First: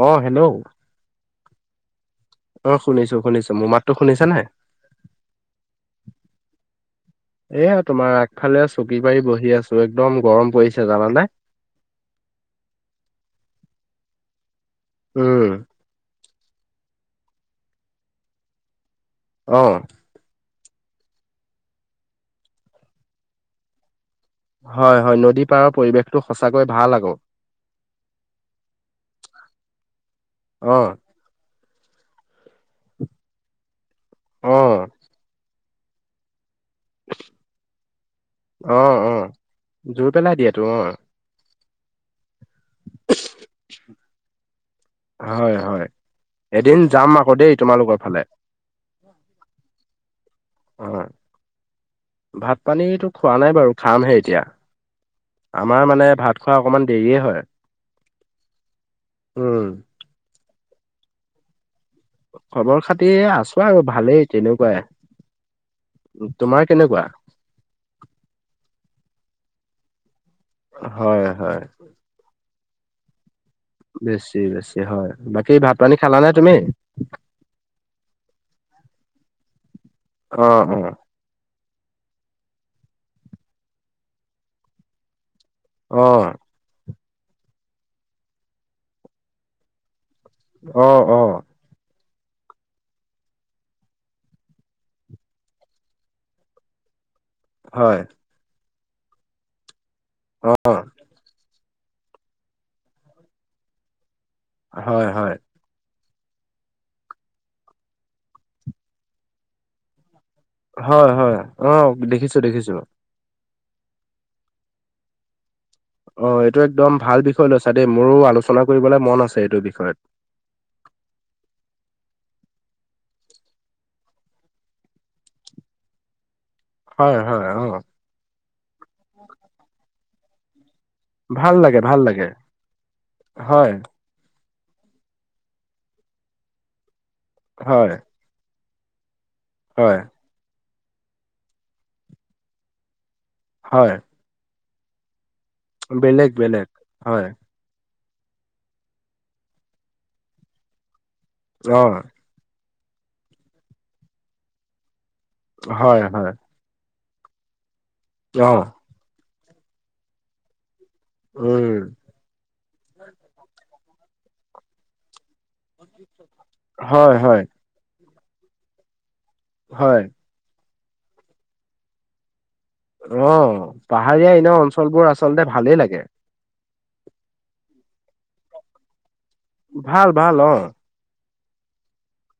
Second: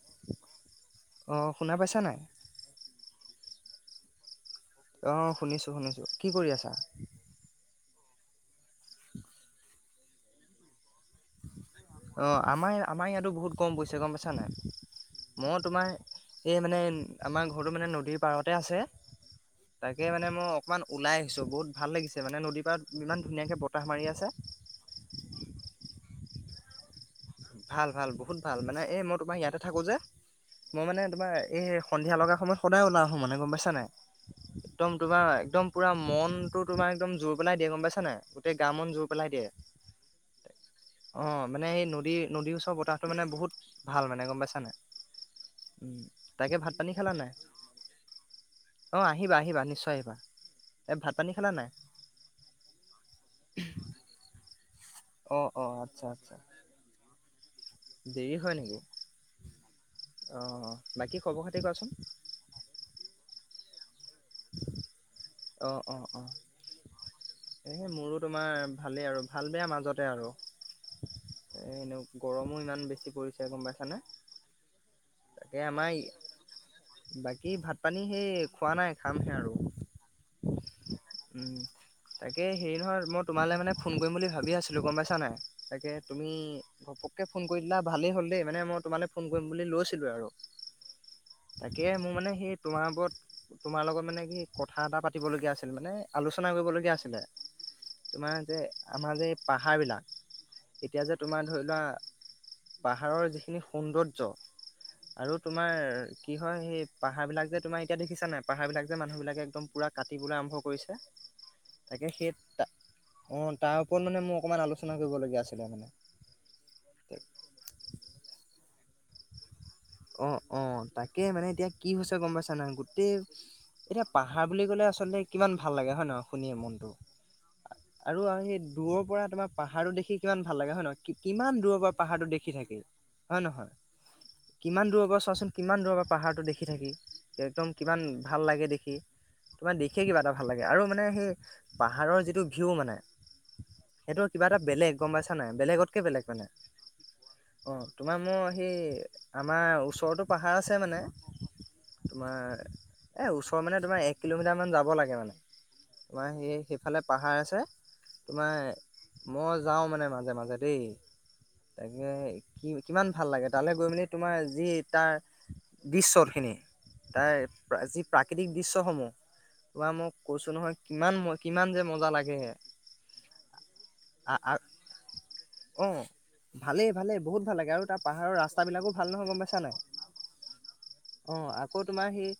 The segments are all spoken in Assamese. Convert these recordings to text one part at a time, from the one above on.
অ হেল্ল' অ', শুনা পাইছা নাই? অ', শুনিছো, শুনিছো মোৰ মাতো শুনিছা নে? অ', শুনিছো, শুনিছো, কি কৰি আছা? এয়া তোমাৰ আগফালে চকী পাৰি বহি আছো, একদম গৰম পৰিছে জানানে? অ', আমাৰ, আমাৰ ইয়াতো বহুত কম পইছে গম পাইছানে মই উম তোমাৰ সে মানে আমাৰ ঘৰো মানে নদীৰ পাৰতে আছে অ তাকে মানে মই অকণমান ওলাই আহিছো বহুত ভাল লাগিছে মানে নদী পৰা ইমান ধুনীয়াকে বতাহ মাৰি আছে। হয়, হয় নদী পাৰৰ পৰিৱেশটো সঁচাকৈয়ে ভাল আকৌ। ভাল, ভাল বহুত ভাল মানে এই মই তোমাৰ ইয়াতে থাকো যে অ মই মানে তোমাৰ এই সন্ধিয়া লগা সময়ত সদায় ওলাই আহোঁ মানে গম পাইছ নাই অ একদম তোমাৰ একদম পুৰা মন টো তোমাৰ একদম জোৰ পেলাই দিয়ে গম পাইছ নে গোটেই অ গন জোৰ অ পেলাই দিয়ে জোৰ পেলাই দিয়েতো অ অ'। মানে সেই নদী, নদীৰ ওচৰ বতাহটো মানে বহুত ভাল মানে গম পাইছানে। হয়, হয় এদিন যাম আকৌ দেই তোমালোকৰ ফালে। অ', আহিবা আহিবা, নিশ্চয় আহিবা। এ অ', ভাত পানী খালা নাই? ভাত পানীটো খোৱা নাই বাৰু খামহে এতিয়া। অ' অ' আমাৰ আচ্ছা মানে আচ্ছা ভাত খোৱা অকমান দেৰিয়ে হয়। দেৰি হয় নেকি? উম। অ', বাকী খবৰ খাতি কোৱাচোন। খবৰ খাতি আছো আৰু ভালেই তেনেকুৱাই। অ', অ', অ', তোমাৰ কেনেকুৱা সহে মোৰো তোমাৰ ভালেই আৰু ভাল বেয়া মাজ মাজতে আৰু হয় হয় এনে গৰমো ইমান বেছি পৰিছে। গম পাইছানে? বেছি, বেছি হয়। বাকী তাকে ভাত আমাৰ পানী খালানে তুমি এই বাকী ভাত পানী সেই খোৱা নাই খামহে আৰু। অ', হুম হুম হুম। উম, তাকে হেৰি নহয় মই তোমালৈ মানে ফোন কৰিম বুলি ভাবি আছিলো গম পাইছা নাই। তাকে, অ তুমি ঘপককে ফোন কৰি দিলা ভালেই হ'ল দেই মানে মই তোমালৈ ফোন কৰিম বুলি লৈছিলো আৰু। অ, অ। তাকে মোৰ মানে সেই তোমাৰ ওপৰত তোমাৰ লগত মানে কি কথা এটা পাতিব লগীয়া আছিল মানে আলোচনা কৰিবলগীয়া আছিলে। হয় তোমাৰ যে আমাৰ যে এই পাহাৰবিলাক অ এতিয়া যে তোমাৰ ধৰি লোৱা পাহাৰৰ যিখিনি সৌন্দৰ হয় হয় আৰু তোমাৰ কি হয় সেই পাহাৰবিলাক যে তোমাৰ এতিয়া দেখিছা নাই পাহাৰবিলাক যে মানুহবিলাকে একদম পুৰা কাটিবলৈ আৰম্ভ কৰিছে হয়, হয়, তাকে সেই অ'দেখিছো দেখিছো। অঁ তাৰ ওপৰত মানে মোৰ অকমান আলোচনা কৰিবলগীয়া আছে। অ, এইটো একদম ভাল বিষয় লৈছা দেই মোৰো আলোচনা কৰিবলৈ মন আছে এইটো বিষয়। অ, অ, তাকে মানে এতিয়া কি হৈছে গম পাইছা নাই, গোটেই এতিয়া পাহাৰ বুলি ক'লে আচলতে কিমান ভাল লাগে হয় নে ন শুনিয়ে মনটো, হয় হয় অ আৰু সেই দূৰৰ পৰা তোমাৰ পাহাৰটো দেখি কিমান ভাল লাগে হয় নহয়। কিমান ভাল দূৰৰ লাগে পৰা ভাল লাগে পাহাৰটো দেখি থাকে হয় নহয়। কিমান দূৰৰ পৰা চোৱাচোন কিমান দূৰৰ পৰা পাহাৰটো দেখি থাকি একদম হয় কিমান ভাল লাগে দেখি। তোমাৰ হয় দেখিয়ে কিবা এটা ভাল লাগে আৰু মানে সেই পাহাৰৰ যিটো ভিউ মানে। হয় সেইটো কিবা এটা বেলেগ গম পাইছা নাই বেলেগতকে বেলেগ মানে, অ' তোমাৰ মোৰ সেই আমাৰ ওচৰতো পাহাৰ আছে মানে অ তোমাৰ এ ওচৰ মানে তোমাৰ এক কিলোমিটাৰ মান যাব লাগে মানে। হয়, হয়। ফালে পাহাৰ আছে। অ তোমাৰ মই যাওঁ মানে মাজে মাজে দেই। উম তাকে, কি কিমান ভাল লাগে তালৈ গৈ মানে তোমাৰ যি তাৰ দৃশ্যখিনি, হয় হয় তাৰ যি প্ৰাকৃতিক দৃশ্যসমূহ। বা হয় মই কৈছো নহয় কিমান ম কিমান যে মজা লাগে। অ, পাহাৰীয়া এনে অঞ্চলবোৰ আচলতে ভালেই অ লাগে। ভালেই, ভালেই, বহুত ভাল লাগে। আৰু তাৰ পাহাৰৰ ৰাস্তা বিলাকো ভাল নহয়। গম পাইছা নাই ভাল ভাল অ'। অ, আকৌ তোমাৰ সেই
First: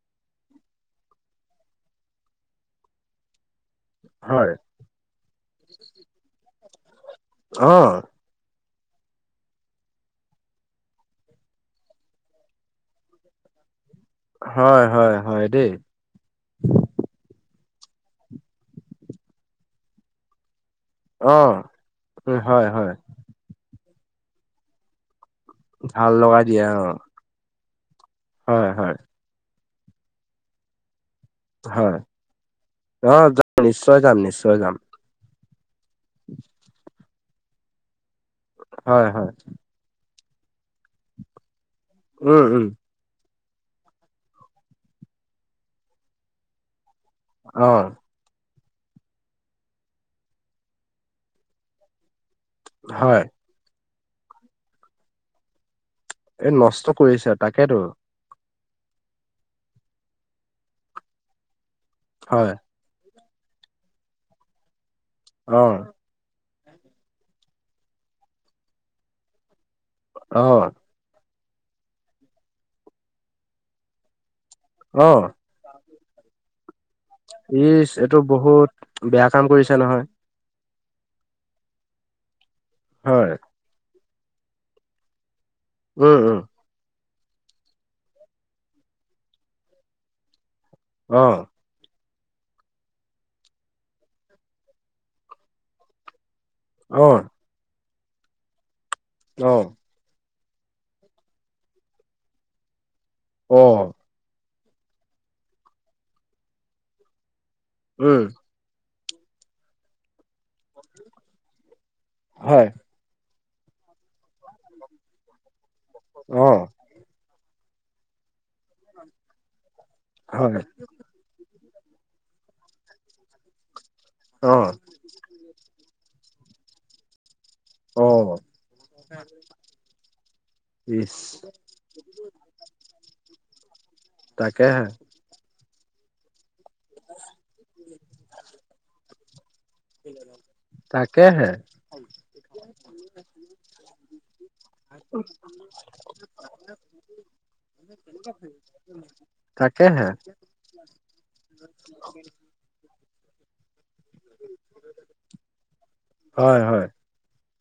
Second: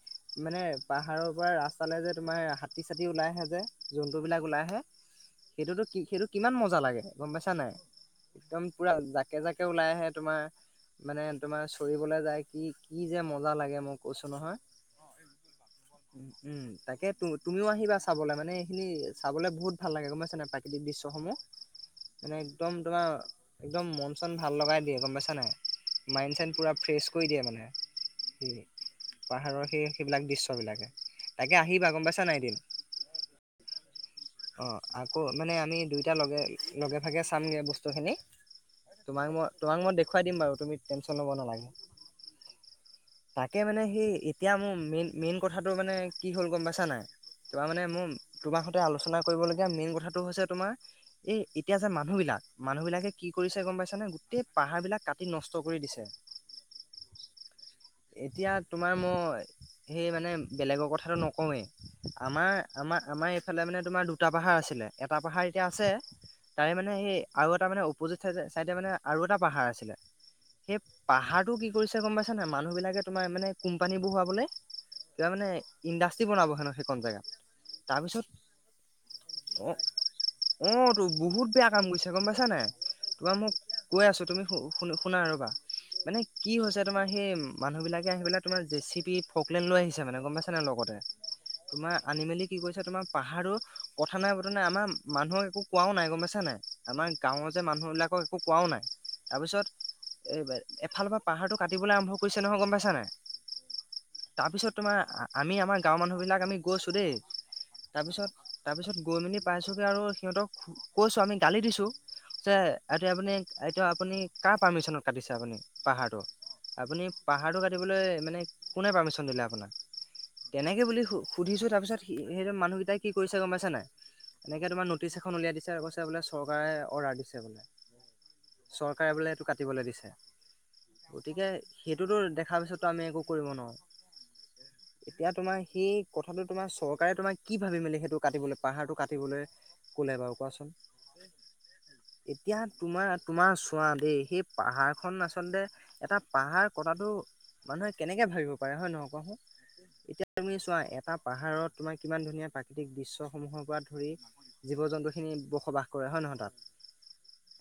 মানে পাহাৰৰ পৰা ৰাস্তালে যে তোমাৰ হাতী চাতী ওলাই আহে যে। জন্তুবিলাক হয় ওলাই আহে। সেইটোতো কি সেইটো কিমান মজা লাগে গম পাইছা নাই। অ', একদম পূৰা জাকে জাকে ওলাই আহে তোমাৰ মানে তোমাৰ চৰিবলৈ যায় কি কি যে মজা লাগে মোক কৈছো নহয়। হয়, হয়, হয় দেই। উম তাকে তু তুমিও আহিবা চাবলৈ মানে এইখিনি চাবলৈ বহুত ভাল লাগে গম পাইছা নাই। প্ৰাকৃতিক দৃশ্যসমূহ, অ', মানে উম, হয়, একদম হয়, তোমাৰ একদম মন চন ভাল লগাই দিয়ে গম পাইছা নাই। ভাল মাইণ্ড লগাই চাইন দিয়ে পূৰা অ', ফ্ৰেছ কৰি দিয়ে মানে হয়, হয়, সেই পাহাৰৰ সেই সেইবিলাক দৃশ্যবিলাকে। তাকে আহিবা হয়, গম পাইছা নাই এদিন অ' যাম নিশ্চয় যাম, নিশ্চয় অ যাম। আকৌ মানে আমি দুইটা লগে লগে ভাগে চামগে বস্তু খিনি হয়, তোমাক হয়, মই তোমাক মই দেখুৱাই দিম বাৰু তুমি টেনশন ল'ব নালাগে। উম উম। তাকে মানে সেই এতিয়া মোৰ মেইন মেইন কথাটো মানে কি হ'ল গম পাইছা নাই। তোমাৰ মানে অ', মোৰ তোমাৰ সৈতে আলোচনা কৰিবলগীয়া মেইন কথাটো হৈছে তোমাৰ এই এতিয়া যে মানুহ বিলাক, মানুহ বিলাকে হয়। কি কৰিছে গম পাইছ নে। সেই পাহাৰ বিলাক কাটি নষ্ট কৰি দিছে। এই নষ্ট কৰিছে তাকেতো। এতিয়া তোমাৰ মই সেই মানে বেলেগৰ কথাটো নকওঁৱেই হয়, আমাৰ, আমাৰ আমাৰ এ এইফালে মানে তোমাৰ দুটা পাহাৰ আছিলে, এটা পাহাৰ এতিয়া আছে। অ', তাৰে মানে সেই আৰু এটা মানে অপজিত চাইডে মানে আৰু এটা পাহাৰ আছিলে। অ', সেই পাহাৰটো কি কৰিছে গম পাইছা নাই মানুহ বিলাকে তোমাৰ মানে কোমপানী বোৰ হোৱাবলে, ত অ'। মানে ইণ্ডাষ্ট্ৰি বনাব হেনো সেই। ই এইটো বহুত বেয়া কাম অ কৰিছে নহয়। অ' তোৰ বহুত বেয়া কাম কৰিছে গম পাইছা নাই হয়, তোমাৰ মোক কৈ আছো তুমি শু-শুনা ৰবা মানে উম, উম, কি হৈছে তোমাৰ সেই মানুহ বিলাকে আহি পেলাই তোমাৰ জেচিপি ফকলেন লৈ আহিছে মানে গম পাইছ নে লগতে, অ', তোমাৰ আনি মেলি কি কৰিছে তোমাৰ পাহাৰো কথা নাই বতৰা নাই আমাৰ মানুহক একো কোৱাও নাই গম পাইছা নাই। আমাৰ অ', গাঁৱৰ যে মানুহবিলাকক একো কোৱাও নাই অ', তাৰপিছত, এইবাৰ এফালৰ পৰা পাহাৰটো কাটিবলৈ আৰম্ভ কৰিছে নহয় গম পাইছা নাই। অহ, তাৰপিছত তোমাৰ আমি আমাৰ গাঁৱৰ মানুহবিলাক আমি গৈছোঁ দেই উম, তাৰপিছত তাৰপিছত গৈ মেলি পাইছগে আৰু সিহঁতক কৈছো আমি গালি দিছো যে হয়, এতে আপুনি এতিয়া আপুনি কাৰ পাৰ্মিচনত কাটিছে আপুনি পাহাৰটো অ', আপুনি, পাহাৰটো কাটিবলৈ মানে কোনে পাৰ্মিশন দিলে আপোনাক হয়, তেনেকে বুলি সুধিছো। তাৰপিছত সেই মানুহকেইাই কি কৰিছে গমাই নাই এনেকে অ', তোম নটি এ উলিয়াই দিছে আৰু কছে বোলে, চৰকাৰে অৰ্ডাৰ দিছে বোলে। অ', চৰকাৰে বোলে এইটো কাটিবলৈ দিছে ইচ, গতিকে সেইটোতো দেখাৰ পিছতো আমি একো কৰিব নোৱাৰো। তাকে হে। এতিয়া তোমাৰ সেই কথাটো তোমাৰ চৰকাৰে তোমাক কি ভাবি মেলি সেইটো, কাটিবলৈ পাহাৰটো কাটিবলে তাকে হে। এতিয়া তোমাৰ-তোমাৰ চোৱা দেই সেই পাহাৰখন আচলতে এটা পাহাৰ কটাটো মানুহে কেনেকে ভাবিব পাৰে হয়নে নহয় কোৱাচোন। তাকেহে, এতিয়া তুমি চোৱা এটা পাহাৰত তোমাৰ কিমান ধুনীয়া প্ৰাকৃতিক, সমূহৰ পৰা ধৰি জীৱ জন্তুখিনি বসবাস কৰে হয় নহয় তাত।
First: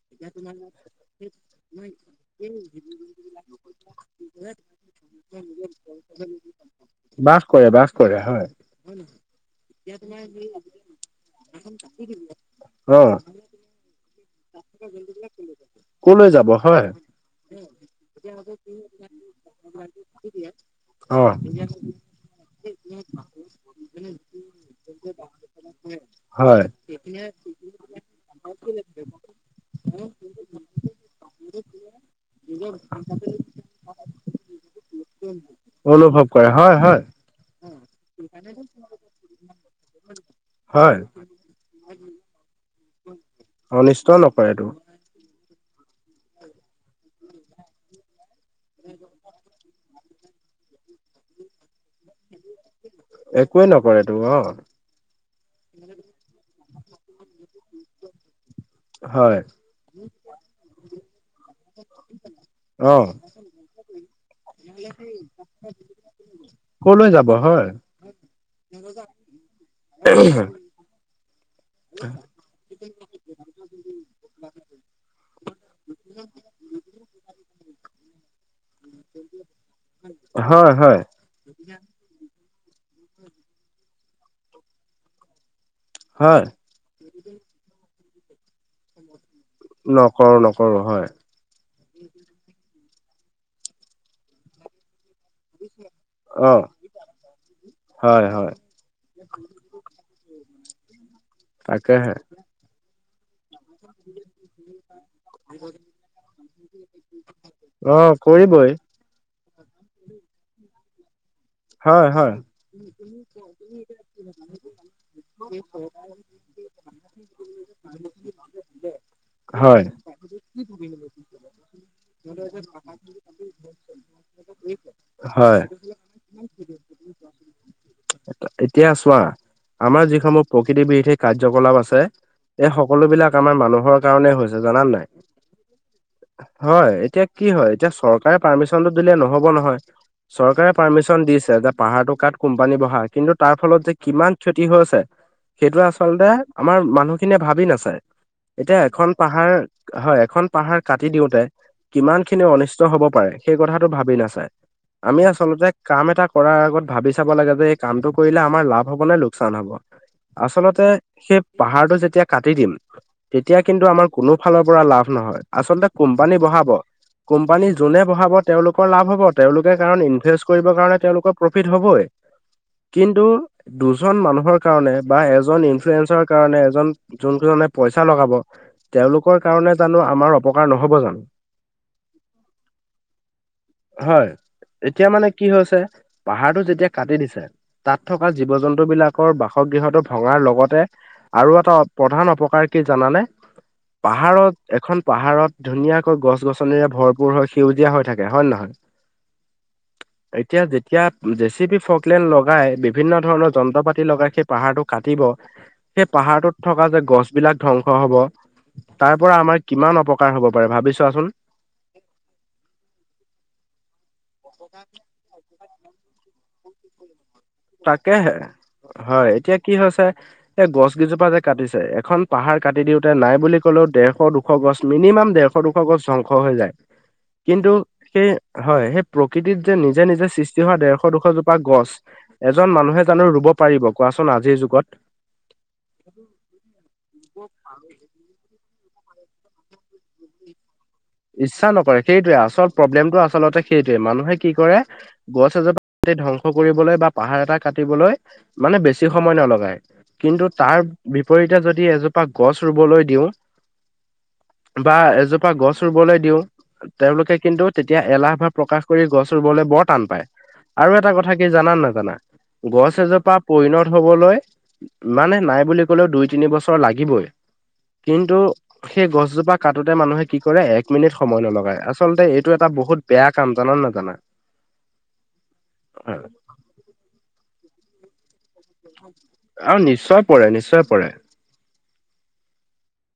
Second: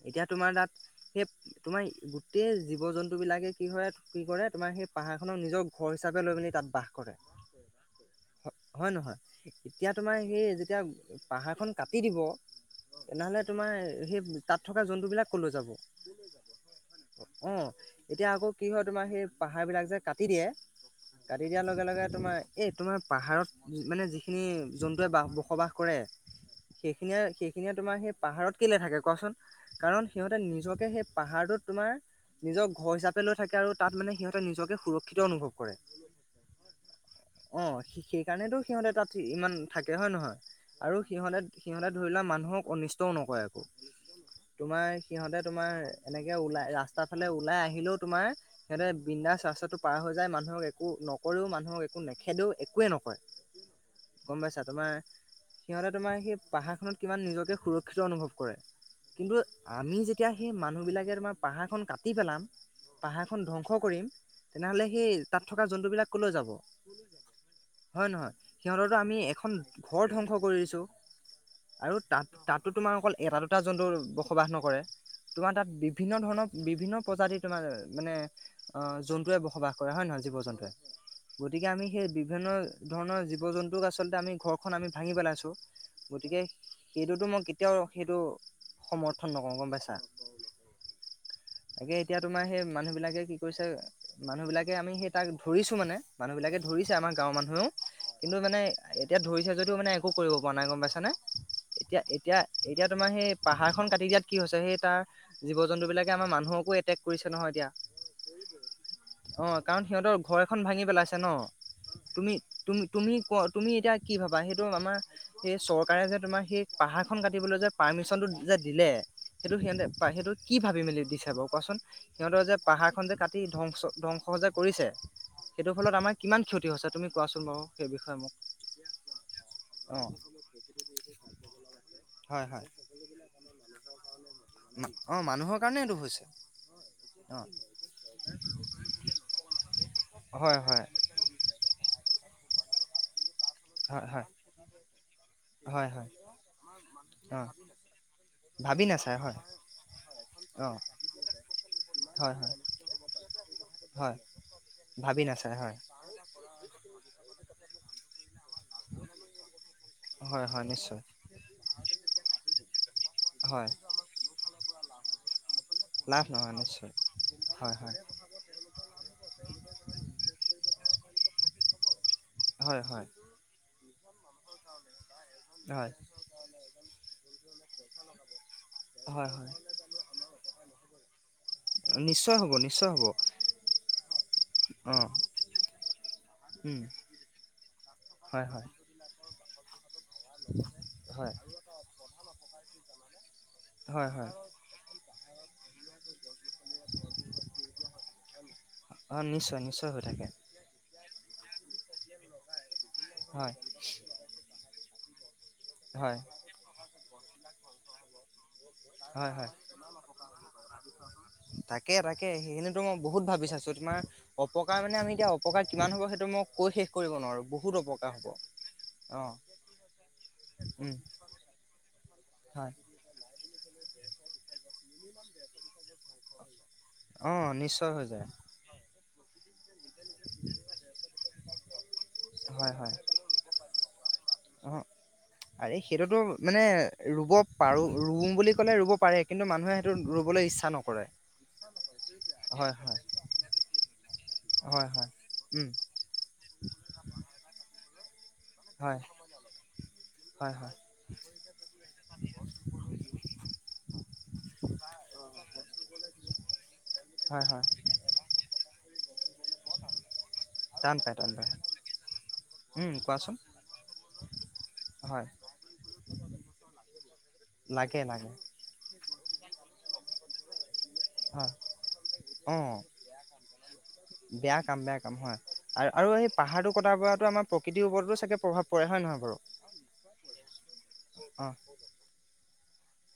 এতিয়া তোমাৰ তাত সেই তোমাৰ গোটেই জীৱ জন্তু বিলাকে কি কৰে কি কৰে তোমাৰ, সেই পাহাৰ খনৰ নিজৰ ঘৰ হিচাপে লৈ পি তাত বাস কৰে বাস কৰে বাস কৰে হয় নহয়। এতিয়া তোমাৰ সেই যেতিয়া পাহাৰ খন কাটি দিব অ তেনেহলে তোমাৰ সেই তাত থকা জন্তুবলাক কলৈ যাব। কলৈ যাব হয়। অ', এতিয়া আকৌ কি হয় তোমাৰ সেই পাহাৰ বিলাক যে কাটি দিয়ে অ কাটি দিয়াৰ লগে-লগে তোমাৰ এই তোমাৰ পাহাৰত মানে যিখিনি জন্তুৱে ব বসবাস কৰে হয় সেইখিনিয়ে-সেইখিনিয়ে তোমাৰ সেই পাহাৰত কেলে থাকে কোৱাচোন কাৰণ সিহঁতে নিজকে সেই পাহাৰটোত তোমাৰ নিজৰ ঘৰ হিচাপে লৈ থাকে আৰু তাত মানে সিহঁতে নিজকে সুৰক্ষিত অনুভৱ, কৰে অনুভৱ কৰে হয়-হয়। অ' সেইকাৰণেতো সিহঁতে তাত ইমান থাকে হয় নহয় হয় আৰু সিহঁতে, সিহঁতে ধৰি লোৱা মানুহক অনিষ্টও নকৰে একো অনিষ্ট নকৰেতো তোমাৰ সিহঁতে, তোমাৰ এনেকে ওলাই ৰাস্তা ফালে ওলাই আহিলেও তোমাৰ সহঁতে বিন্দাস ৰাস্তাটো। পাৰ হৈ যায় মানুহক একো নকৰো মানুহক একো নেখেদেও। একোৱে নকৰে একোৱে নকৰেতো গম অ পাইছা তোমাৰ সিহঁতে তোমাৰ সেই পাহাৰ খনত কিমান নিজকে সুৰক্ষিত অনুভৱ কৰে কিন্তু হয় আমি যেতিয়া সেই মানুহ বিলাকে তোমাৰ পাহাৰখন কাটি পেলাম, অ পাহাৰখন ধ্বংস কৰিম তেনেহলে সেই তাত থকা জন্তুবিলাক কলৈ যাব। কলৈ যাব হয় নহয় সিহঁততো আমি এখন ঘৰ ধ্বংস কৰি দিছো। আৰু তাত তাতো তোমাৰ অকল এটা দুটা জন্তু বসবাস নকৰে। তোমাৰ তাত বিভিন্ন ধৰণৰ বিভিন্ন প্ৰজাতিৰ তোমাৰ মানে অহ জন্তুৱে বসবাস কৰে। কৰা হয় নে নহয় জীৱ জন্তুৱে হয় হয় গতিকে আমি সেই বিভিন্ন ধৰণৰ জীৱ জন্তুক আচলতে আমি ঘ এইখন আমি ভাঙি পেলাইছোঁ গতিকে হয় সেইটোতো মই কেতিয়াও সেইটো সমৰ্থন নকৰো গম পাইছা নকৰো নকৰো হয় তাকে এতিয়া তোমাৰ সেই মানুহ [unintelligible] বিলাকে কি কৰিছে মানুহ বিলাকে আমি সেই তাক ধৰিছো মানে মানুহ অ বিলাকে ধৰিছে আমাৰ গাঁৱৰ মানুহেও হয় কিন্তু হয় মানে এতিয়া ধৰি এতিয়া যদিও মানে একো কৰিব পৰা নাই গম পাইছা নে তাকেহে এতিয়া-এতিয়া-এতিয়া তোমাৰ সেই পাহাৰখন কাটি দিয়াত কি হৈছে সেই তাৰ জীৱ জন্তু বিলাকে আমাৰ মানুহকো এটেক কৰিছে নহয় এতিয়া। অ কৰিব। অ কাৰণ সিহঁতৰ ঘৰ এখন ভাঙি পেলাইছে। ন হয় তুমি হয়। তুমি তুমি ক তুমি এতিয়া কি ভাবা সেইটো আমাৰ সেই চৰকাৰে যে তোমাৰ সেই পাহাৰখন কাটিবলৈ যে পাৰ্মিশনটো যে দিলে। সেইটো হয় সিহঁতে সেইটো কি ভাবি মেলি দিছে বাৰু কোৱাচোন সিহঁতৰ যে পাহাৰ খন যে কাটি ধ্বংস ধ। অংসহজে কৰিছে হয় সেইটো ফলত আমাৰ কিমান ক্ষতি হৈছে তুমি কোৱাচোন বাৰু সেই বিষয়ে মোক। এতিয়া চোৱা অ আমাৰ যিসমূহ প্ৰকৃতি বিৰোধী কাৰ্যকলাপ আছে। হয় হয় এই সকলো বিলাক আমাৰ মানুহৰ কাৰণে হৈছে জানান নাই? অ মানুহৰ কাৰণে এইটো হৈছে হয় এতিয়া অ কি হয় এতিয়া চৰকাৰে পাৰ্মিচনটো দিলে নহব নহয়। হয় চৰকাৰে হয় পাৰ্মিশন দিছে যে পাহাৰটো কাত কোম্পানী বহা কিন্তু তাৰ ফলত যে হয় হয় কিমান ক্ষতি হৈ আছে সেইটো হয় হয় আচলতে আমাৰ মানুহখিনিয়ে অ ভাবি নাচায়। এতিয়া ভাবি এখন নাচায় হয় পাহাৰ হয় এখন অ পাহাৰ কাটি দিওঁতে। কিমান হয় খিনি হয় অনিষ্ট হব পাৰে সেই কথাটো ভাবি হয় নাচায়। আমি ভাবি নাচায় আচলতে হয় কাম এটা কৰাৰ আগত ভাবি চাব লাগে যে। কামটো কৰিলে আমাৰ লাভ হব নে লোকচান হব। হয় হয় আচলতে নিশ্চয় সেই পাহাৰটো যেতিয়া কাটি দিম। তেতিয়া হয় কিন্তু আমাৰ কোনো ফালৰ পৰা লাভ নহয় আচলতে লাভ কোম্পানী নহয় বঢ়াব। নিশ্চয় কোম্পানী হয় হয় যোনে বঢ়াব তেওঁলোকৰ লাভ হব তেওঁলোকে কাৰণ ইনভেষ্ট কৰিবৰ কাৰণে। তেওঁলোকৰ প্ৰফিত হ'বই হয় হয় কিন্তু দুজন মানুহৰ কাৰণে। বা এজন হয় ইনফ্লয়েঞ্চৰ কাৰণে এজন যোন কেইজনে পইচা লগাব। হয় তেওঁলোকৰ হয় কাৰণে জানো আমাৰ অপকাৰ নহব জানো। নিশ্চয় হ'ব নিশ্চয় হ'ব। হয়, অ এতিয়া মানে কি হৈছে পাহাৰটো উম যেতিয়া কাটি দিছে। তাত থকা হয় হয় জীৱ-জন্তু বিলাকৰ বাসগৃহটো ভঙাৰ লগতে হয় আৰু এটা প্ৰধান অপকাৰ কি জানানে? হয় হয় পাহাৰত এখন পাহাৰত ধুনীয়াকৈ গছ-গছনিৰে ভৰপূৰ হৈ সেউজীয়া হৈ থাকে। হয়নে নহয়? অ' নিশ্চয় নিশ্চয় হৈ থাকে। এতিয়া জে চি বি ফকলেন লগাই বিভিন্ন ধৰণৰ হয় যন্ত্ৰ-পাতি লগাই সেই পাহাৰটো কাটিব। সেই হয় পাহাৰটোত থকা যে গছ বিলাক ধ্বংস হ'ব। তাৰ হয় পৰা হয় আমাৰ কিমান অপকাৰ হব পাৰে, ভাবি চোৱাচোন। তাকে তাকে সেইখিনিতো মই বহুত ভাবি চাইছো। তোমাৰ অপকাৰ মানে আমি এতিয়া অপকাৰ কিমান হ'ব সেইটো মই কৈ শেষ কৰিব নোৱাৰো, বহুত অপকাৰ হব। তাকেহে অ হয়, এতিয়া কি হৈছে এ গছ উম কিজোপা যে কাটিছে এখন পাহাৰ হয় কাটি দিওঁতে নাই বুলি কলেও ডেৰশ দুশ গছ মিনিমাম ডেৰশ দুশ গছ ধ্বংস হৈ যায়। অ কিন্তু নিশ্চয় হৈ যায় সেই হয়। সেই প্ৰকৃতিত যে নিজে নিজে সৃষ্টি হোৱা ডেৰশ-দুশজোপা গছ হয় এজন হয় মানুহে জানো ৰুব পাৰিব। কোৱাচোন, আজিৰ অ', যুগত। আৰে, সেইটোতো মানে ৰুব পাৰো ৰুম বুলি ক'লে ৰুব পাৰে কিন্তু মানুহে সেইটো ৰুবলে ইচ্ছা নক ইচ্ছা নকৰে সেইটোৱে, আচল হয়, প্ৰব্লেমটো আচলতে সেইটোয়ে। মানুহে, কি কৰে হয়, হয়, গছ উম, এজোপা ধ্বংস কৰিবলৈ বা পাহাৰ এটা কাটিবলৈ। মানে হয়, বেছি সময় নলগাই, কিন্তু হয়, হয়, তাৰ বিপৰীতে যদি এজোপা গছ ৰুবলৈ দিওঁ। [inaudible] বা এজোপা গছ গছ ৰুবলৈ দিওঁ। তেওঁলোকে হয়, হয়, কিন্তু তেতিয়া এলাহ ভাৱ প্ৰকাশ কৰি গছ ৰুবলৈ বৰ টান পায়। টান আৰু এটা পায়, টান কথা কি পায়, জানা নাজানা? উম, গছ কোৱাচোন এজোপা পৰিণত হ'বলৈ, হয়, মানে নাই বুলি কলেও দুই তিনি বছৰ লাগিবই। লাগে, লাগে, কিন্তু সেই গছজোপা কাটোতে মানুহে কি কৰে এক মিনিট সময় হয়, নলগাই, আচলতে এইটো এটা অ'। বহুত বেয়া কাম জানা নে নাজানা। বেয়া কাম, বেয়া কাম হয়, আৰু, আৰু হয় এই পাহাৰটো কটাৰ পৰাতো আমাৰ প্ৰকৃতিৰ ওপৰতো চাগে প্ৰভাৱ পৰে হয় নহয় বাৰু? অ', নিশ্চয় পৰে, নিশ্চয় পৰে। অ',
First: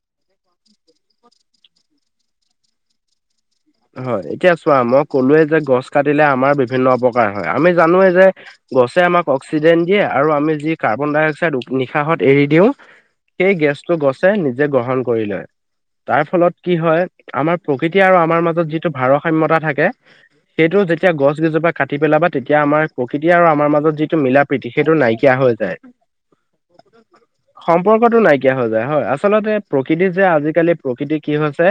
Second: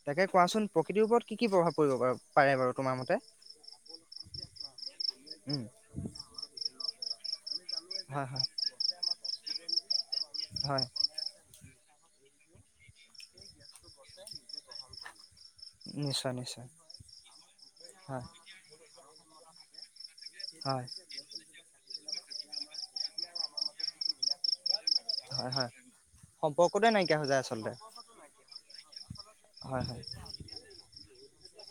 তাকে কোৱাচোন প্ৰকৃতিৰ ওপৰত কি, কি প্ৰভাৱ পৰিব পা-পাৰে বাৰু তোমাৰ মতে? হয়, এতিয়া চোৱা মই কলোয়ে যে, উম, গছ কাটিলে আমাৰ বিভিন্ন অপকাৰ হয়। আমি জানোৱে যে, হয়, হয়, গছে আমাক অক্সিজেন দিয়ে, আৰু আমি যি হয়, কাৰ্বন ডাই অক্সাইড নিশাহত এৰি দিওঁ, সেই গেছটো গছে নিজে গ্ৰহণ কৰি লয়। তাৰ নিশ্চয়, ফলত নিশ্চয়, কি হয়, আমাৰ প্ৰকৃতি আৰু হয়, আমাৰ মা ভাৰসাম্যতা থাকে, সেইটো হয়, যেতিয়া গছকিজোপা কাটি পেলাবা তেতিয়া আমাৰ প্ৰকৃতি আৰু আমাৰ মাজত যিটো মিলা প্ৰীতি সেইটো নাইকীয়া হৈ যায়। নাইকীয়া [unintelligible] সম্পৰ্কটো নাইকীয়া হৈ যায় হয়, আচলতে হয় হয় প্ৰকৃতি যে, আজিকালি প্ৰকৃতি কি হৈছে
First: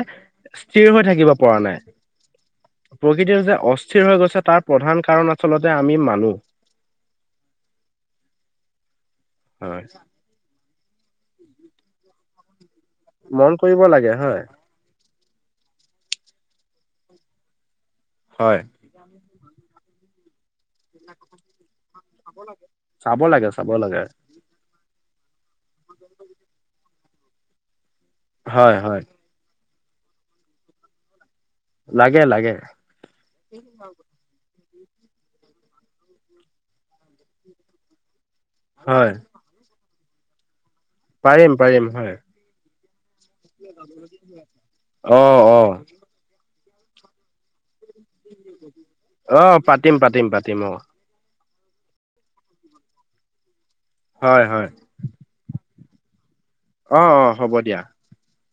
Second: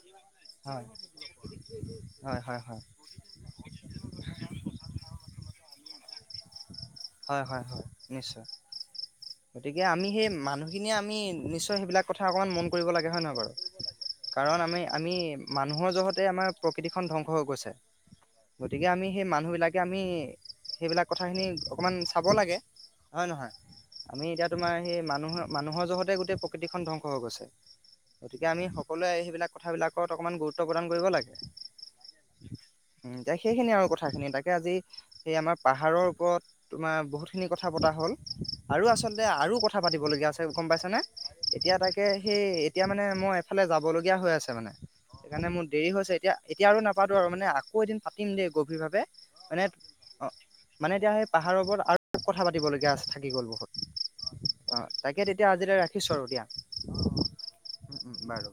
হয় স্থিৰ হৈ থাকিব পৰা নাই। হয় হয় হয় প্ৰকৃতি যে, অস্থিৰ হৈ গৈছে তাৰ প্ৰধান কাৰণ আচলতে আমি মানু্ হয়, হয়, হয়, নিশ্চয়। গতিকে হয় আমি সেই মানুহখিনিয়ে আমি নিশ্চয় সেইবিলাক কথা অকণমান মন কৰিব লাগে হয়নে ন বাৰু, মন কৰিব লাগে হয় কাৰণ আমি, আমি মানুহৰ জহত তাতে আমাৰ প্ৰকৃতিখন ধ্বংস হৈ গৈছে, হয় গতিকে আমি সেই মানুহ বিলাকে আমি সেইবিলাক কথাখিনি অকমান চাব লাগে চাব হয়, লাগে নহয়? চাব লাগে আমি এতিয়া তোমাৰ সেই মানুহৰ, মানুহৰ জহতে গোটেই প্ৰকৃতিখন ধ্বংস হৈ গৈছে। গতিকে আমি হয় হয় সকলোৱে সেইবিলাক কথাবিলাকত অকণমান গুৰুত্ব প্ৰদান কৰিব লাগে। লাগে লাগে উম, সেইখিনি আৰু কথাখিনি তাকে আজি সেই আমাৰ পাহাৰৰ ওপৰত তোমাৰ বহুতখিনি কথা পতা হ'ল, আৰু হয় আচলতে আৰু কথা পাতিব লগীয়া আছে। গম পাইছে নে? পাৰিম এতিয়া পাৰিম তাকে হয় সেই এতিয়া মানে মই এফালে যাবলগীয়া হৈ আছে মানে। অ সেইকাৰণে অ মোৰ দেৰি হৈছে এতিয়া এতিয়া আৰু নাপাতোঁ আৰু মানে আকৌ এদিন পাতিম দেই গভীৰভাৱে অ মানে পাতিম পাতিম অ', পাতিম অ মানে এতিয়া সেই পাহাৰৰ ওপৰত আৰু কথা পাতিবলগীয়া থাকি গ'ল বহুত হয় হয় অ', তাকে তেতিয়া আজি লৈ ৰাখ ৰাখিছোঁ আৰু দিয়া। অ', অ', হ'ব দিয়া। উম, উম, বাৰু বাৰু।